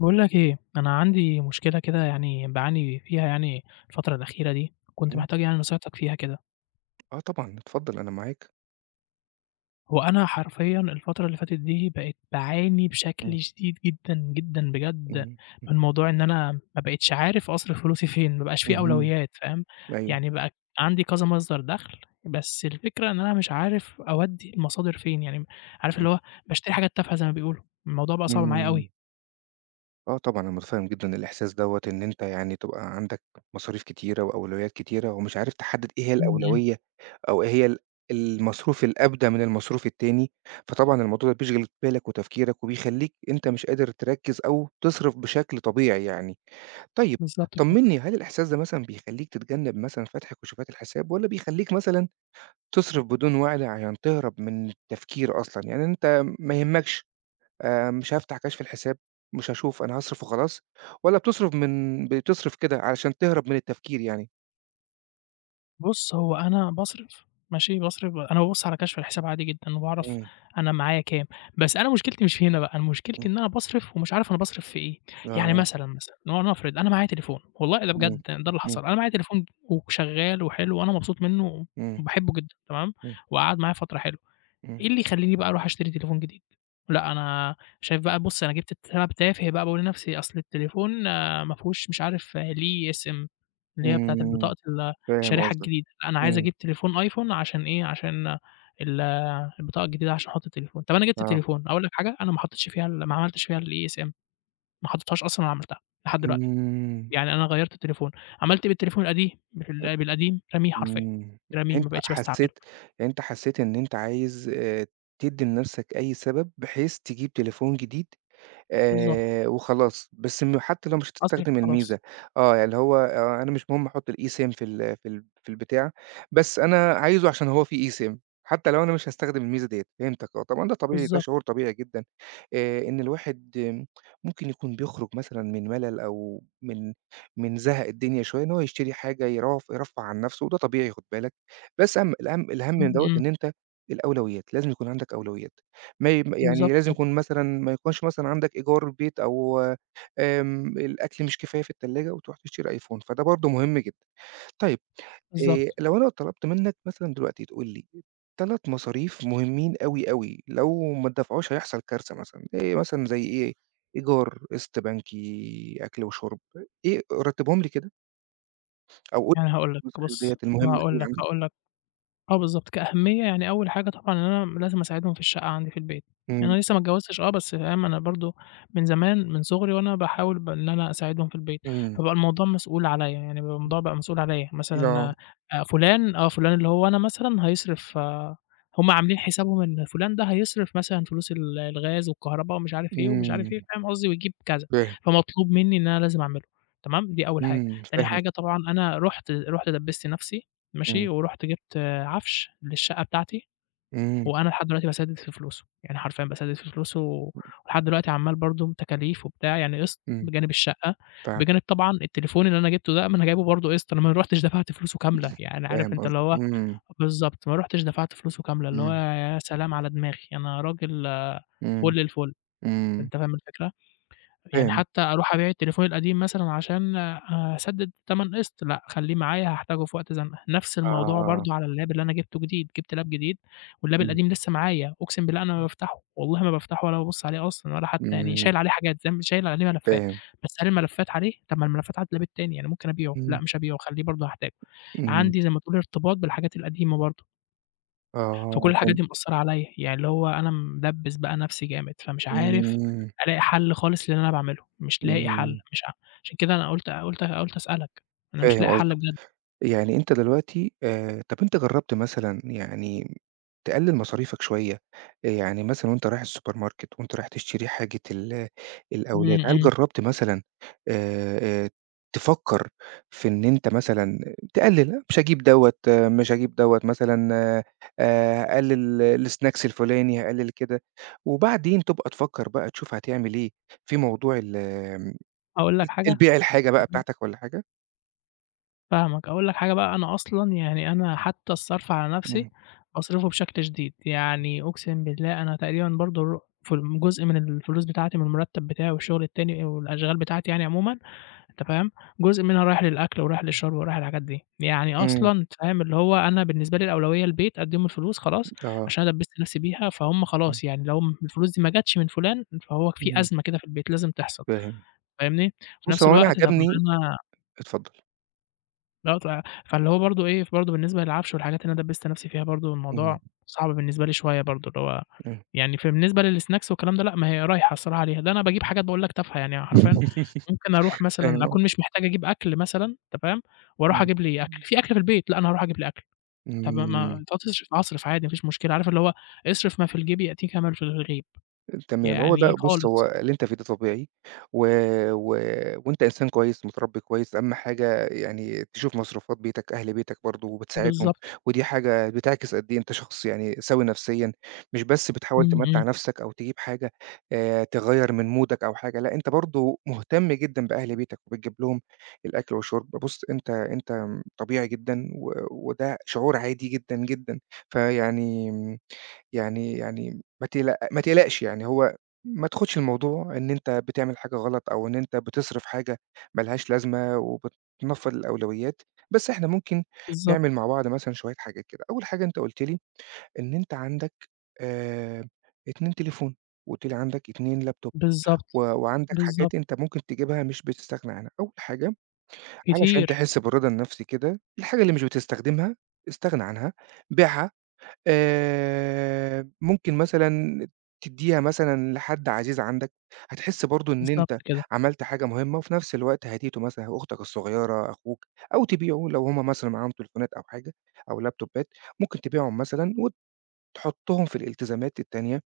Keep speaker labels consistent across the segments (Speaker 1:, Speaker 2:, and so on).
Speaker 1: باقول لك إيه، أنا عندي مشكلة كده يعني باعاني فيها يعني الفترة الأخيرة دي، كنت
Speaker 2: إمم.
Speaker 1: محتاج يعني نصيحتك فيها كده.
Speaker 2: آه طبعًا، اتفضل أنا معاك.
Speaker 1: هو أنا حرفيًا الفترة اللي فاتت دي بقيت باعاني
Speaker 2: إمم.
Speaker 1: بشكل شديد جدًا، جدًا بجد
Speaker 2: إمم.
Speaker 1: من موضوع إن أنا ما بقيتش عارف أصرف فلوسي فين، ما بقاش في
Speaker 2: اهم.
Speaker 1: أولويات فاهم؟
Speaker 2: أيوه.
Speaker 1: يعني بقى عندي كذا مصدر دخل، بس الفكرة إن أنا مش عارف أودّي المصادر فين، يعني عارف
Speaker 2: إمم.
Speaker 1: اللي هو باشتري حاجات تافهة زي ما بيقولوا، الموضوع بقى صعب معايا
Speaker 2: إمم.
Speaker 1: أوي.
Speaker 2: آه طبعًا، أنا متفهم جدًا الإحساس دوّة، إن أنت يعني تبقى عندك مصاريف كتيرة وأولويات كتيرة، ومش عارف تحدد إيه هي
Speaker 1: إمم، إمم،
Speaker 2: الأولوية، أو إيه هي المصروف الأبدى من المصروف التاني، فطبعًا الموضوع ده بيشغل بالك وتفكيرك، وبيخلّيك أنت مش قادر تركّز أو تصرف بشكل طبيعي يعني. طيب
Speaker 1: بالضبط كده.
Speaker 2: طمّني، هل الإحساس ده مثلًا بيخلّيك تتجنب مثلًا فتح كشوفات الحساب، والّا بيخلّيك مثلًا تصرف بدون وعي عشان تهرب من التفكير أصلًا، يعني أنت ما يهمكش مش هافتح كشف الحساب، مش هاشوف أنا هاصرف وخلاص، والّا بتصرف كده علشان تهرب من التفكير يعني؟
Speaker 1: بُص، هو أنا باصرف ماشي، باصرف أنا بابُص على كشف الحساب عادي جدًا وباعرف
Speaker 2: إمم.
Speaker 1: أنا معايا كام، بس أنا مشكلتي مش هنا بقى، أنا
Speaker 2: إمم.
Speaker 1: مشكلتي إن أنا باصرف ومش عارف أنا باصرف في إيه، يعني
Speaker 2: آه.
Speaker 1: مثلًا، لنفرض أنا معايا تليفون والله ده
Speaker 2: إمم.
Speaker 1: بجد ده اللي
Speaker 2: إمم.
Speaker 1: حصل، أنا معايا تليفون وشغال وحلو وأنا مبسوط منه
Speaker 2: إمم.
Speaker 1: وباحبه جدًا تمام،
Speaker 2: إمم.
Speaker 1: وقعد معايا فترة حلوة.
Speaker 2: إمم.
Speaker 1: إيه اللي يخلّيني بقى أروح أشتري تليفون جديد؟ لأ أنا شايف بقى بُص أنا جِبت السبب تافه بقى باقول لنفسي أصل التليفون ما فيهوش مش عارف ليه SIM اللي هي بتاعة
Speaker 2: إمم.
Speaker 1: البطاقة ال
Speaker 2: فاهم
Speaker 1: الشريحة
Speaker 2: قصدك.
Speaker 1: الجديدة، لأ أنا عايز
Speaker 2: إمم.
Speaker 1: أجيب تليفون أيفون عشان إيه، عشان ال البطاقة الجديدة عشان أحُط التليفون، طَب أنا جِبت
Speaker 2: آه.
Speaker 1: التليفون، أقول لك حاجة، أنا ما حطيتش فيها ما عملتش فيها الESM ما حطيتهاش أصلًا ولا عملتها لحد دلوقتي،
Speaker 2: إمم.
Speaker 1: يعني أنا غيّرت التليفون، عملت إيه بالتليفون القديم، بالقديم راميه حرفيًا،
Speaker 2: إمم.
Speaker 1: راميه
Speaker 2: أنت
Speaker 1: ما بقيتش باستعمله،
Speaker 2: حسيت أنت حسيت إن أنت عايز تدّي لنفسك أي سبب بحيث تجيب تليفون جديد
Speaker 1: بالضبط،
Speaker 2: وخلاص، بس حتى لو مش
Speaker 1: أصلًا
Speaker 2: هتستخدم
Speaker 1: خلاص،
Speaker 2: الميزة. آه، يعني اللي هو أنا مش مهم أحُط الeSIM في البتاع، بس أنا عايزه عشان هو فيه eSIM، حتى لو أنا مش هاستخدم الميزة ديّة، فهمتك. آه، طبعًا ده طبيعي، ده
Speaker 1: بالضبط،
Speaker 2: شعور طبيعي جدًا. إن الواحد ممكن يكون بيخرج مثلًا من ملل أو من زهق الدنيا شوية، إن هو يشتري حاجة يرفّه عن نَفْسه، وده طبيعي خُد بالك، بس الأهم الأهم
Speaker 1: إمم،
Speaker 2: من دوّة
Speaker 1: إمم.
Speaker 2: إن الأولويات، لازم يكون عندك أولويات. ما ي يعني
Speaker 1: بالضبط،
Speaker 2: لازم يكون مثلًا ما يكونش مثلًا عندك إيجار بيت أو الأكل مش كفاية في التلاجة وتروح تشتري أيفون، فده برضه مهم جدًا. طيب
Speaker 1: بالضبط.
Speaker 2: لو أنا طلبت منك مثلًا دلوقتي تقول لي 3 مصاريف مهمين أوي، أوي، لو ما اتدفعوش هيحصل كارثة مثلًا، إيه مثلًا زي إيه؟ إيجار، قسط بنكي، أكل وشرب، إيه رتبهم لي كده، أو قُل
Speaker 1: يعني هاقول لك
Speaker 2: المصاريف
Speaker 1: بُص،
Speaker 2: ديّة
Speaker 1: ما
Speaker 2: المهمة
Speaker 1: هاقول
Speaker 2: أوي
Speaker 1: لك،
Speaker 2: عندك.
Speaker 1: هاقول لك، آه بالضبط، كأهمية يعني أول حاجة طبعًا إن أنا لازم أساعدهم في الشقة عندي في البيت، يعني
Speaker 2: إمم.
Speaker 1: أنا لسه ما اتجوّزتش آه، بس فاهم أنا برضه من زمان من صغري وأنا باحاول إن أنا أساعدهم في البيت،
Speaker 2: إمم.
Speaker 1: فبقى الموضوع مسؤول عليَّ، يعني بقى
Speaker 2: إمم.
Speaker 1: الموضوع بقى مسؤول عليَّ،
Speaker 2: آه.
Speaker 1: مثلًا فلان اللي هو أنا مثلًا هيصرف آه، هُم عاملين حسابهم إن فلان ده هيصرف مثلًا فلوس الغاز والكهربا ومش عارف إيه ومش عارف
Speaker 2: إمم.
Speaker 1: إيه، فاهم قصدي، ويجيب كذا،
Speaker 2: فاهم.
Speaker 1: فمطلوب منّي إن أنا لازم أعمله، تمام، دي أول حاجة،
Speaker 2: إمم.
Speaker 1: تاني حاجة
Speaker 2: فاهمك.
Speaker 1: طبعًا أنا رُحت دبّست نفسي ماشي،
Speaker 2: إمم.
Speaker 1: ورُحت جِبت عفش للشقة بتاعتي،
Speaker 2: إمم.
Speaker 1: وأنا لحد دلوقتي باسدد في فلوسه، يعني حرفيًا باسدد في فلوسه ولحد دلوقتي عمّال برضه تكاليف وبتاع، يعني قسط
Speaker 2: إمم.
Speaker 1: بجانب الشقة،
Speaker 2: فاهمك.
Speaker 1: بجانب طبعًا التليفون اللي أنا جِبته ده ما أنا جايبه برضه قسط، أنا ما رُحتش دفعت فلوسه كاملة، يعني عارف
Speaker 2: فاهم
Speaker 1: أنت اللي
Speaker 2: قصدك.
Speaker 1: هو
Speaker 2: إمم.
Speaker 1: بالضبط، ما رُحتش دفعت فلوسه كاملة، اللي هو
Speaker 2: إمم.
Speaker 1: يا سلام على دماغي، أنا راجل
Speaker 2: إمم.
Speaker 1: فُل الفُل،
Speaker 2: إمم.
Speaker 1: أنت فاهم الفكرة؟ يعني
Speaker 2: فاهم.
Speaker 1: حتى أروح أبيع التليفون القديم مثلًا عشان أسدد تمن قسط، لأ خليه معايا هاحتاجه في وقت زنقة، نفس الموضوع
Speaker 2: آه.
Speaker 1: برضه على اللاب اللي أنا جبته جديد، جبت لاب جديد واللاب
Speaker 2: إمم.
Speaker 1: القديم لسه معايا، أقسم بالله أنا ما بافتحه، والله ما بافتحه ولا بابُص عليه أصلًا ولا حتى يعني
Speaker 2: إمم.
Speaker 1: شايل عليه حاجات زي ما شايل عليه ملفات،
Speaker 2: فاهم.
Speaker 1: بس هل الملفات عليه؟ طب ما الملفات على اللاب التاني، أنا ممكن أبيعه، لأ
Speaker 2: إمم.
Speaker 1: مش هابيعه، خليه برضه هاحتاجه،
Speaker 2: إمم.
Speaker 1: عندي زي ما تقول ارتباط بالحاجات القديمة برضه. فكل
Speaker 2: آه،
Speaker 1: الحاجات
Speaker 2: فهمت.
Speaker 1: دي مأثّرة عليَّ، يعني اللي هو أنا مدبّس بقى نفْسي جامد، فمش عارف
Speaker 2: إمم.
Speaker 1: ألاقي حل خالص للي أنا باعمله، مش لاقي حل،
Speaker 2: إمم.
Speaker 1: مش ع عشان كده أنا قُلت أسألك، أنا مش
Speaker 2: فاهم
Speaker 1: لاقي حل
Speaker 2: قصدك،
Speaker 1: بجد.
Speaker 2: يعني أنت دلوقتي طَب أنت جرّبت مثلًا يعني تقلِّل مصاريفك شوية، يعني مثلًا وأنت رايح السوبر ماركت، وأنت رايح تشتري حاجة الأولاد،
Speaker 1: إمم،
Speaker 2: هل
Speaker 1: إمم.
Speaker 2: جرّبت مثلًا آآ آآ تفكّر في إن أنت مثلًا تقلِّل، آه، مش هاجيب دوّة مثلًا هاقلِّل الsnacks الفُلاني، هاقلِّل كده، وبعدين تبقى تفكّر بقى تشوف هتعمل إيه في موضوع ال آمم
Speaker 1: أقول لك حاجة؟
Speaker 2: البيع الحاجة بقى بتاعتك والّا حاجة.
Speaker 1: فاهمك، أقول لك حاجة بقى، أنا أصلًا يعني أنا حتى الصرف على نفْسي
Speaker 2: إمم.
Speaker 1: باصرفه بشكل شديد، يعني أقسم بالله أنا تقريبًا برضه الر في الم جزء من الفلوس بتاعتي من المرتّب بتاعي والشغل التاني والأشغال بتاعتي يعني عمومًا أنت فاهم، جزء منها رايح للأكل ورايح للشرب ورايح للحاجات دي، يعني
Speaker 2: إمم.
Speaker 1: أصلًا أنت فاهم اللي هو أنا بالنسبة لي الأولوية البيت، أدّيهم الفلوس خلاص
Speaker 2: آه.
Speaker 1: عشان أنا دبّست نفسي بيها، فهُم
Speaker 2: إمم.
Speaker 1: خلاص يعني لو الفلوس دي ما جاتش من فلان فهو في
Speaker 2: إمم.
Speaker 1: أزمة كده في البيت لازم تحصل،
Speaker 2: فاهم.
Speaker 1: فاهمني، في
Speaker 2: بُص،
Speaker 1: نفس
Speaker 2: هو أنا
Speaker 1: الوقت طب ما
Speaker 2: عجبني.
Speaker 1: أنا
Speaker 2: اتفضّل.
Speaker 1: لأ ط فاللي هو برضه إيه، برضه بالنسبة للعفش والحاجات اللي أنا دبّست نَفْسي فيها برضه
Speaker 2: إمم.
Speaker 1: الموضوع صعب بالنسبة لي شوية برضه، اللي هو
Speaker 2: إمم.
Speaker 1: يعني بالنسبة للsnacks والكلام ده لأ، ما هي رايحة الصراحة عليها، ده أنا باجيب حاجات باقول لك تافهة، يعني حرفيًا ممكن أروح مثلًا
Speaker 2: فاهم آه.
Speaker 1: أكون مش محتاج أجيب أكل مثلًا أنت فاهم، وأروح
Speaker 2: إمم.
Speaker 1: أجيب لي أكل، في أكل في البيت، لأ أنا هاروح أجيب لي أكل، طَب ما
Speaker 2: إمم.
Speaker 1: طَب أصرف عادي ما فيش مشكلة، عارف اللي هو اصرف ما في الجيب يأتيك ما في الغيب،
Speaker 2: تمام، هو ده
Speaker 1: يعني
Speaker 2: بُص، هو
Speaker 1: خالص،
Speaker 2: اللي أنت فيه ده طبيعي، و و وأنت إنسان كويس متربّي كويس، أهم حاجة يعني تشوف مصروفات بيتك، أهل بيتك برضه وبتساعدهم،
Speaker 1: بالضبط،
Speaker 2: ودي حاجة بتعكس قد إيه أنت شخص يعني سَوِي نفسيًا، مش بس بتحاول
Speaker 1: إمم،
Speaker 2: تمتّع
Speaker 1: إمم،
Speaker 2: نفسك أو تجيب حاجة تغيّر من مودك أو حاجة، لأ أنت برضه مهتم جدًا بأهل بيتك وبتجيب لهم الأكل والشرب، بُص أنت أنت طبيعي جدًا، و وده شعور عادي جدًا، جدًا، فيعني ما تقلقش يعني هو ما تاخدش الموضوع إن أنت بتعمل حاجة غلط، أو إن أنت بتصرف حاجة ما لهاش لازمة وبتنفّض الأولويات، بس إحنا ممكن
Speaker 1: بالضبط،
Speaker 2: نعمل مع بعض مثلًا شوية حاجات كده. أول حاجة أنت قُلت لي إن أنت عندك آآ 2 تليفون، وقُلت لي عندك 2 لابتوب،
Speaker 1: بالضبط،
Speaker 2: وعندك
Speaker 1: بالضبط،
Speaker 2: حاجات أنت ممكن تجيبها مش بتستغنى عنها. أول حاجة علشان
Speaker 1: كتير،
Speaker 2: تحس بالرضا النفسي كده، الحاجة اللي مش بتستخدمها استغنى عنها، بيعها، ممكن مثلًا تدّيها مثلًا لحد عزيز عندك، هتحس برضه إن
Speaker 1: بالضبط
Speaker 2: أنت
Speaker 1: كده،
Speaker 2: عملت حاجة مهمة، وفي نفس الوقت هديته مثلًا أختك الصغيرة، أخوك، أو تبيعه لو هُم مثلًا معاهم تليفونات أو حاجة أو لابتوبات، ممكن تبيعهم مثلًا وتحطهم في الالتزامات التانية،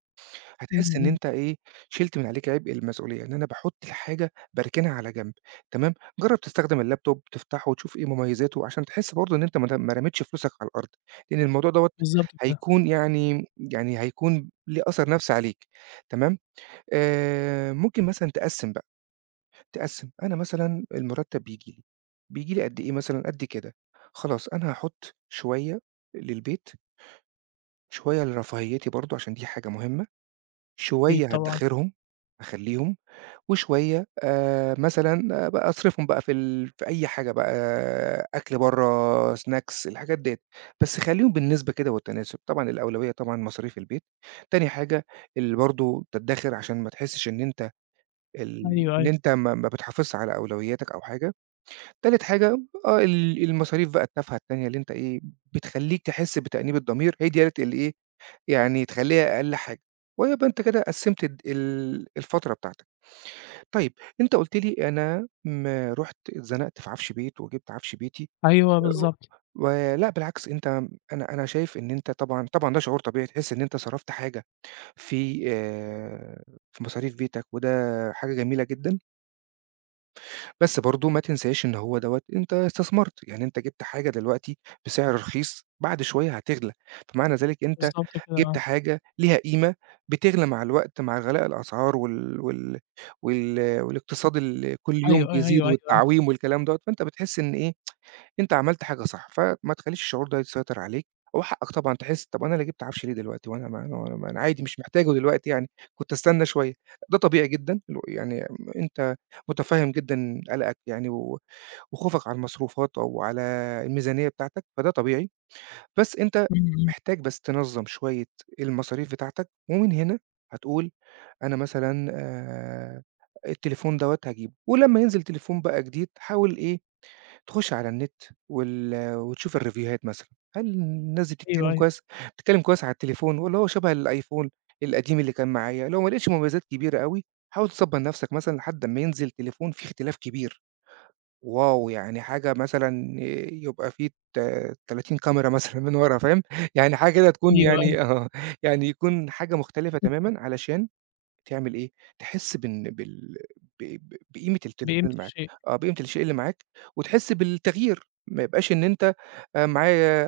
Speaker 1: إمم،
Speaker 2: هتحس إن
Speaker 1: إمم.
Speaker 2: أنت إيه، شِلت من عليك عبء المسؤولية، إن أنا باحُط الحاجة باركنها على جنب. تمام، جرّب تستخدم اللابتوب تفتحه وتشوف إيه مميزاته عشان تحس برضه إن أنت ما رميتش فلوسك على الأرض، لإن الموضوع دوّة
Speaker 1: بالضبط كده،
Speaker 2: هيكون يعني يعني هيكون ليه أثر نَفْسي عليك. تمام، ممكن مثلًا تقسّم. أنا مثلًا المُرتّب بييجي لي، بييجي لي قد إيه مثلًا، قد كده، خلاص أنا هاحُط شوية للبيت، شوية لرفاهيتي برضه عشان دي حاجة مهمة،
Speaker 1: أكيد
Speaker 2: شوية
Speaker 1: طبعًا،
Speaker 2: هادّخرهم، أخلّيهم، وشوية مثلًا أصرفهم بقى في أي حاجة بقى، آه، أكل برّه، snacks الحاجات ديّة، بس خلّيهم بالنسبة كده والتناسب. طبعًا الأولوية طبعًا مصاريف البيت، تاني حاجة اللي برضه تدّخر عشان ما تحسّش إن أنت
Speaker 1: أيوه، أيوه،
Speaker 2: ما بتحافظش على أولوياتك أو حاجة، تالت حاجة آه ال المصاريف بقى التافهة التانية اللي أنت إيه، بتخلّيك تحس بتأنيب الضمير، هي ديّة اللي إيه، يعني تخلّيها أقل حاجة، ويبقى أنت كده قسّمت الد ال الفترة بتاعتك. طيب أنت قُلت لي أنا رُحت اتزنقت في عفش بيت وجِبت عفش بيتي
Speaker 1: أيوه
Speaker 2: آآ،
Speaker 1: بالضبط،
Speaker 2: ولأ بالعكس أنت أنا أنا شايف إن أنت طبعًا ده شعور طبيعي تحس إن أنت صرفت حاجة في آآ، في مصاريف بيتك، وده حاجة جميلة جدًا، بس برضه ما تنساش إن هو دوّة أنت استثمرت، يعني أنت جِبت حاجة دلوقتي بسعر رخيص، بعد شوية هتغلى، فمعنى ذلك أنت
Speaker 1: بالضبط كده
Speaker 2: جِبت
Speaker 1: آه،
Speaker 2: حاجة ليها قيمة بتغلى مع الوقت، مع غلاء الأسعار والاقتصاد اللي كل يوم
Speaker 1: أيوه، أيوه، أيوه،
Speaker 2: بيزيد
Speaker 1: أيوه، أيوه.
Speaker 2: والتعويم والكلام دوّة، فأنت بتحس إن إيه، أنت عملت حاجة صح، فما تخلّيش الشعور ده يسيطر عليك، هو حقك طبعًا تحس طب أنا اللي جبت عفش ليه دلوقتي وأنا ما أنا ما أنا عادي مش محتاجه دلوقتي يعني، كنت أستنى شوية، ده طبيعي جدًا يعني أنت متفهّم جدًا قلقك يعني وخوفك على المصروفات أو على الميزانية بتاعتك، فده طبيعي، بس أنت
Speaker 1: إمم، إمم،
Speaker 2: محتاج بس تنظّم شوية المصاريف بتاعتك، ومن هنا هتقول أنا مثلًا التليفون دوّة هاجيبه، ولمّا ينزل تليفون بقى جديد حاول إيه تخُش على النت وتشوف الريفيوهات مثلًا، هل الناس دي
Speaker 1: أيوه،
Speaker 2: بتتكلّم
Speaker 1: أيوه،
Speaker 2: كويس على التليفون والّا هو شَبه الأيفون القديم اللي كان معايا؟ لو ما لقيتش مميزات كبيرة أوي، حاول تصبّر نَفْسك مثلًا لحد أمّا ينزل تليفون فيه اختلاف كبير، واو! يعني حاجة مثلًا يبقى فيه 30 كاميرا مثلًا من ورا فاهم، يعني حاجة كده تكون
Speaker 1: أيوه، أيوه،
Speaker 2: يعني آه، يعني يكون حاجة مختلفة تمامًا علشان تعمل إيه، تحس بإن بال ب ب بقيمة التليفون
Speaker 1: بقيمة
Speaker 2: اللي معاك،
Speaker 1: الشيء،
Speaker 2: آه، بقيمة الشيء اللي معاك، وتحس بالتغيير، ما يبقاش إن أنت آآ معايا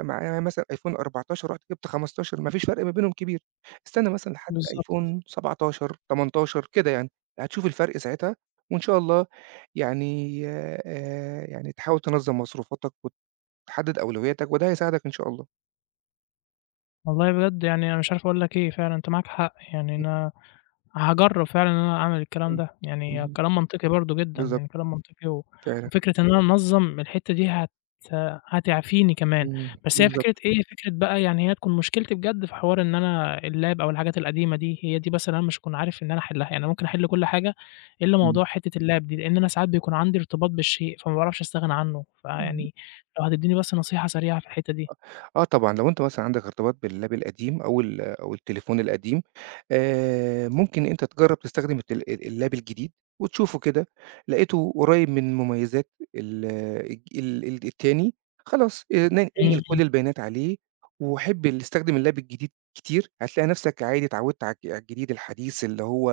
Speaker 2: معايا مثلًا أيفون 14 رُحت جِبت 15 ما فيش فرق ما بينهم كبير، استنى مثلًا لحد
Speaker 1: بالضبط،
Speaker 2: أيفون
Speaker 1: بالضبط،
Speaker 2: 17، 18 كده يعني، هتشوف الفرق ساعتها، وإن شاء الله يعني يعني تحاول تنظّم مصروفاتك وتحدد أولوياتك، وده هيساعدك إن شاء الله.
Speaker 1: والله بجد يعني أنا مش عارف أقول لك إيه، فعلًا أنت معاك حق، يعني أنا هاجرّب فعلًا إن أنا أعمل الكلام
Speaker 2: إمم.
Speaker 1: ده،
Speaker 2: إمم.
Speaker 1: يعني
Speaker 2: اهم.
Speaker 1: كلام منطقي برضه جدًا،
Speaker 2: بالضبط
Speaker 1: يعني كلام منطقي و
Speaker 2: فعلًا.
Speaker 1: وفكرة إن أنا أنظّم الحتّة دي هتعفيني كمان،
Speaker 2: إمم.
Speaker 1: بس هي فكرة
Speaker 2: بالضبط.
Speaker 1: إيه، فكرة بقى يعني هي تكون مشكلتي بجد في حوار إن أنا اللاب أو الحاجات القديمة دي، هي دي بس اللي أنا مش هاكون عارف إن أنا أحلّها، يعني أنا ممكن أحل كل حاجة إلّا
Speaker 2: إمم.
Speaker 1: موضوع حتّة اللاب دي، لإن أنا ساعات بيكون عندي ارتباط بالشيء، فما باعرفش أستغنى عنّه،
Speaker 2: إمم.
Speaker 1: فيعني لو هتدّيني بس نصيحة سريعة في الحتّة دي.
Speaker 2: آه طبعًا، لو أنت مثلًا عندك ارتباط بالLab القديم أو التليفون القديم، ممكن أنت تجرّب تستخدم التل ال الLab الجديد وتشوفه كده، لقيته قريب من مميزات ال الج ال ال التاني، خلاص ن
Speaker 1: إمم،
Speaker 2: انقل
Speaker 1: إمم.
Speaker 2: كل البيانات عليه، وحِب ال استخدم الLab الجديد كتير، هتلاقي نفسك عادي اتعودت على الجديد الحديث اللي هو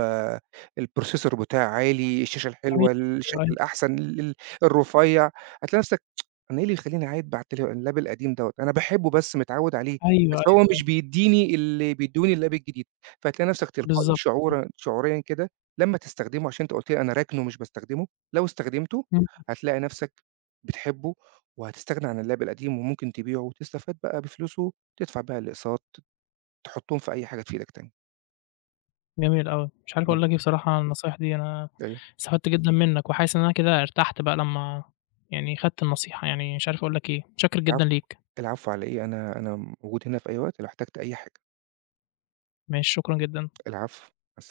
Speaker 2: الprocessor بتاعه عالي، الشاشة
Speaker 1: أيوه،
Speaker 2: الحلوة، الشكل
Speaker 1: أيوه،
Speaker 2: الأحسن، ال ال الرفيّع، هتلاقي نفسك أنا إيه اللي يخلّيني أعايد بعد اللاب القديم دوّة، أنا باحبه بس متعوّد عليه،
Speaker 1: أيوه، أيوه،
Speaker 2: بس هو مش بيدّيني اللي بيدّوني اللاب الجديد، فهتلاقي نَفْسك تلقائي
Speaker 1: بالضبط، بالضبط.
Speaker 2: شعوريًا كده لمّا تستخدمه عشان أنت قُلت لي أنا راكنه مش باستخدمه، لو استخدمته
Speaker 1: إمم.
Speaker 2: هتلاقي نَفْسك بتحبه وهتستغنى عن اللاب القديم وممكن تبيعه وتستفاد بقى بفلوسه، تدفع بيها الأقساط، تحطّهم في أي حاجة تفيدك تاني.
Speaker 1: جميل أوي. مش عارف
Speaker 2: إمم.
Speaker 1: أقول لك إيه بصراحة عن النصايح دي، أنا
Speaker 2: أيوه.
Speaker 1: استفدت جدًا منّك، وحاسس إن أنا كده ارتحت بقى لمّا يعني خدت النصيحة، يعني مش عارف أقول لك إيه، متشكر جدًا
Speaker 2: العفو،
Speaker 1: ليك،
Speaker 2: العفو على إيه، أنا أنا موجود هنا في أي وقت لو احتجت أي حاجة.
Speaker 1: ماشي، شكرًا جدًا.
Speaker 2: العفو، مع السلامة.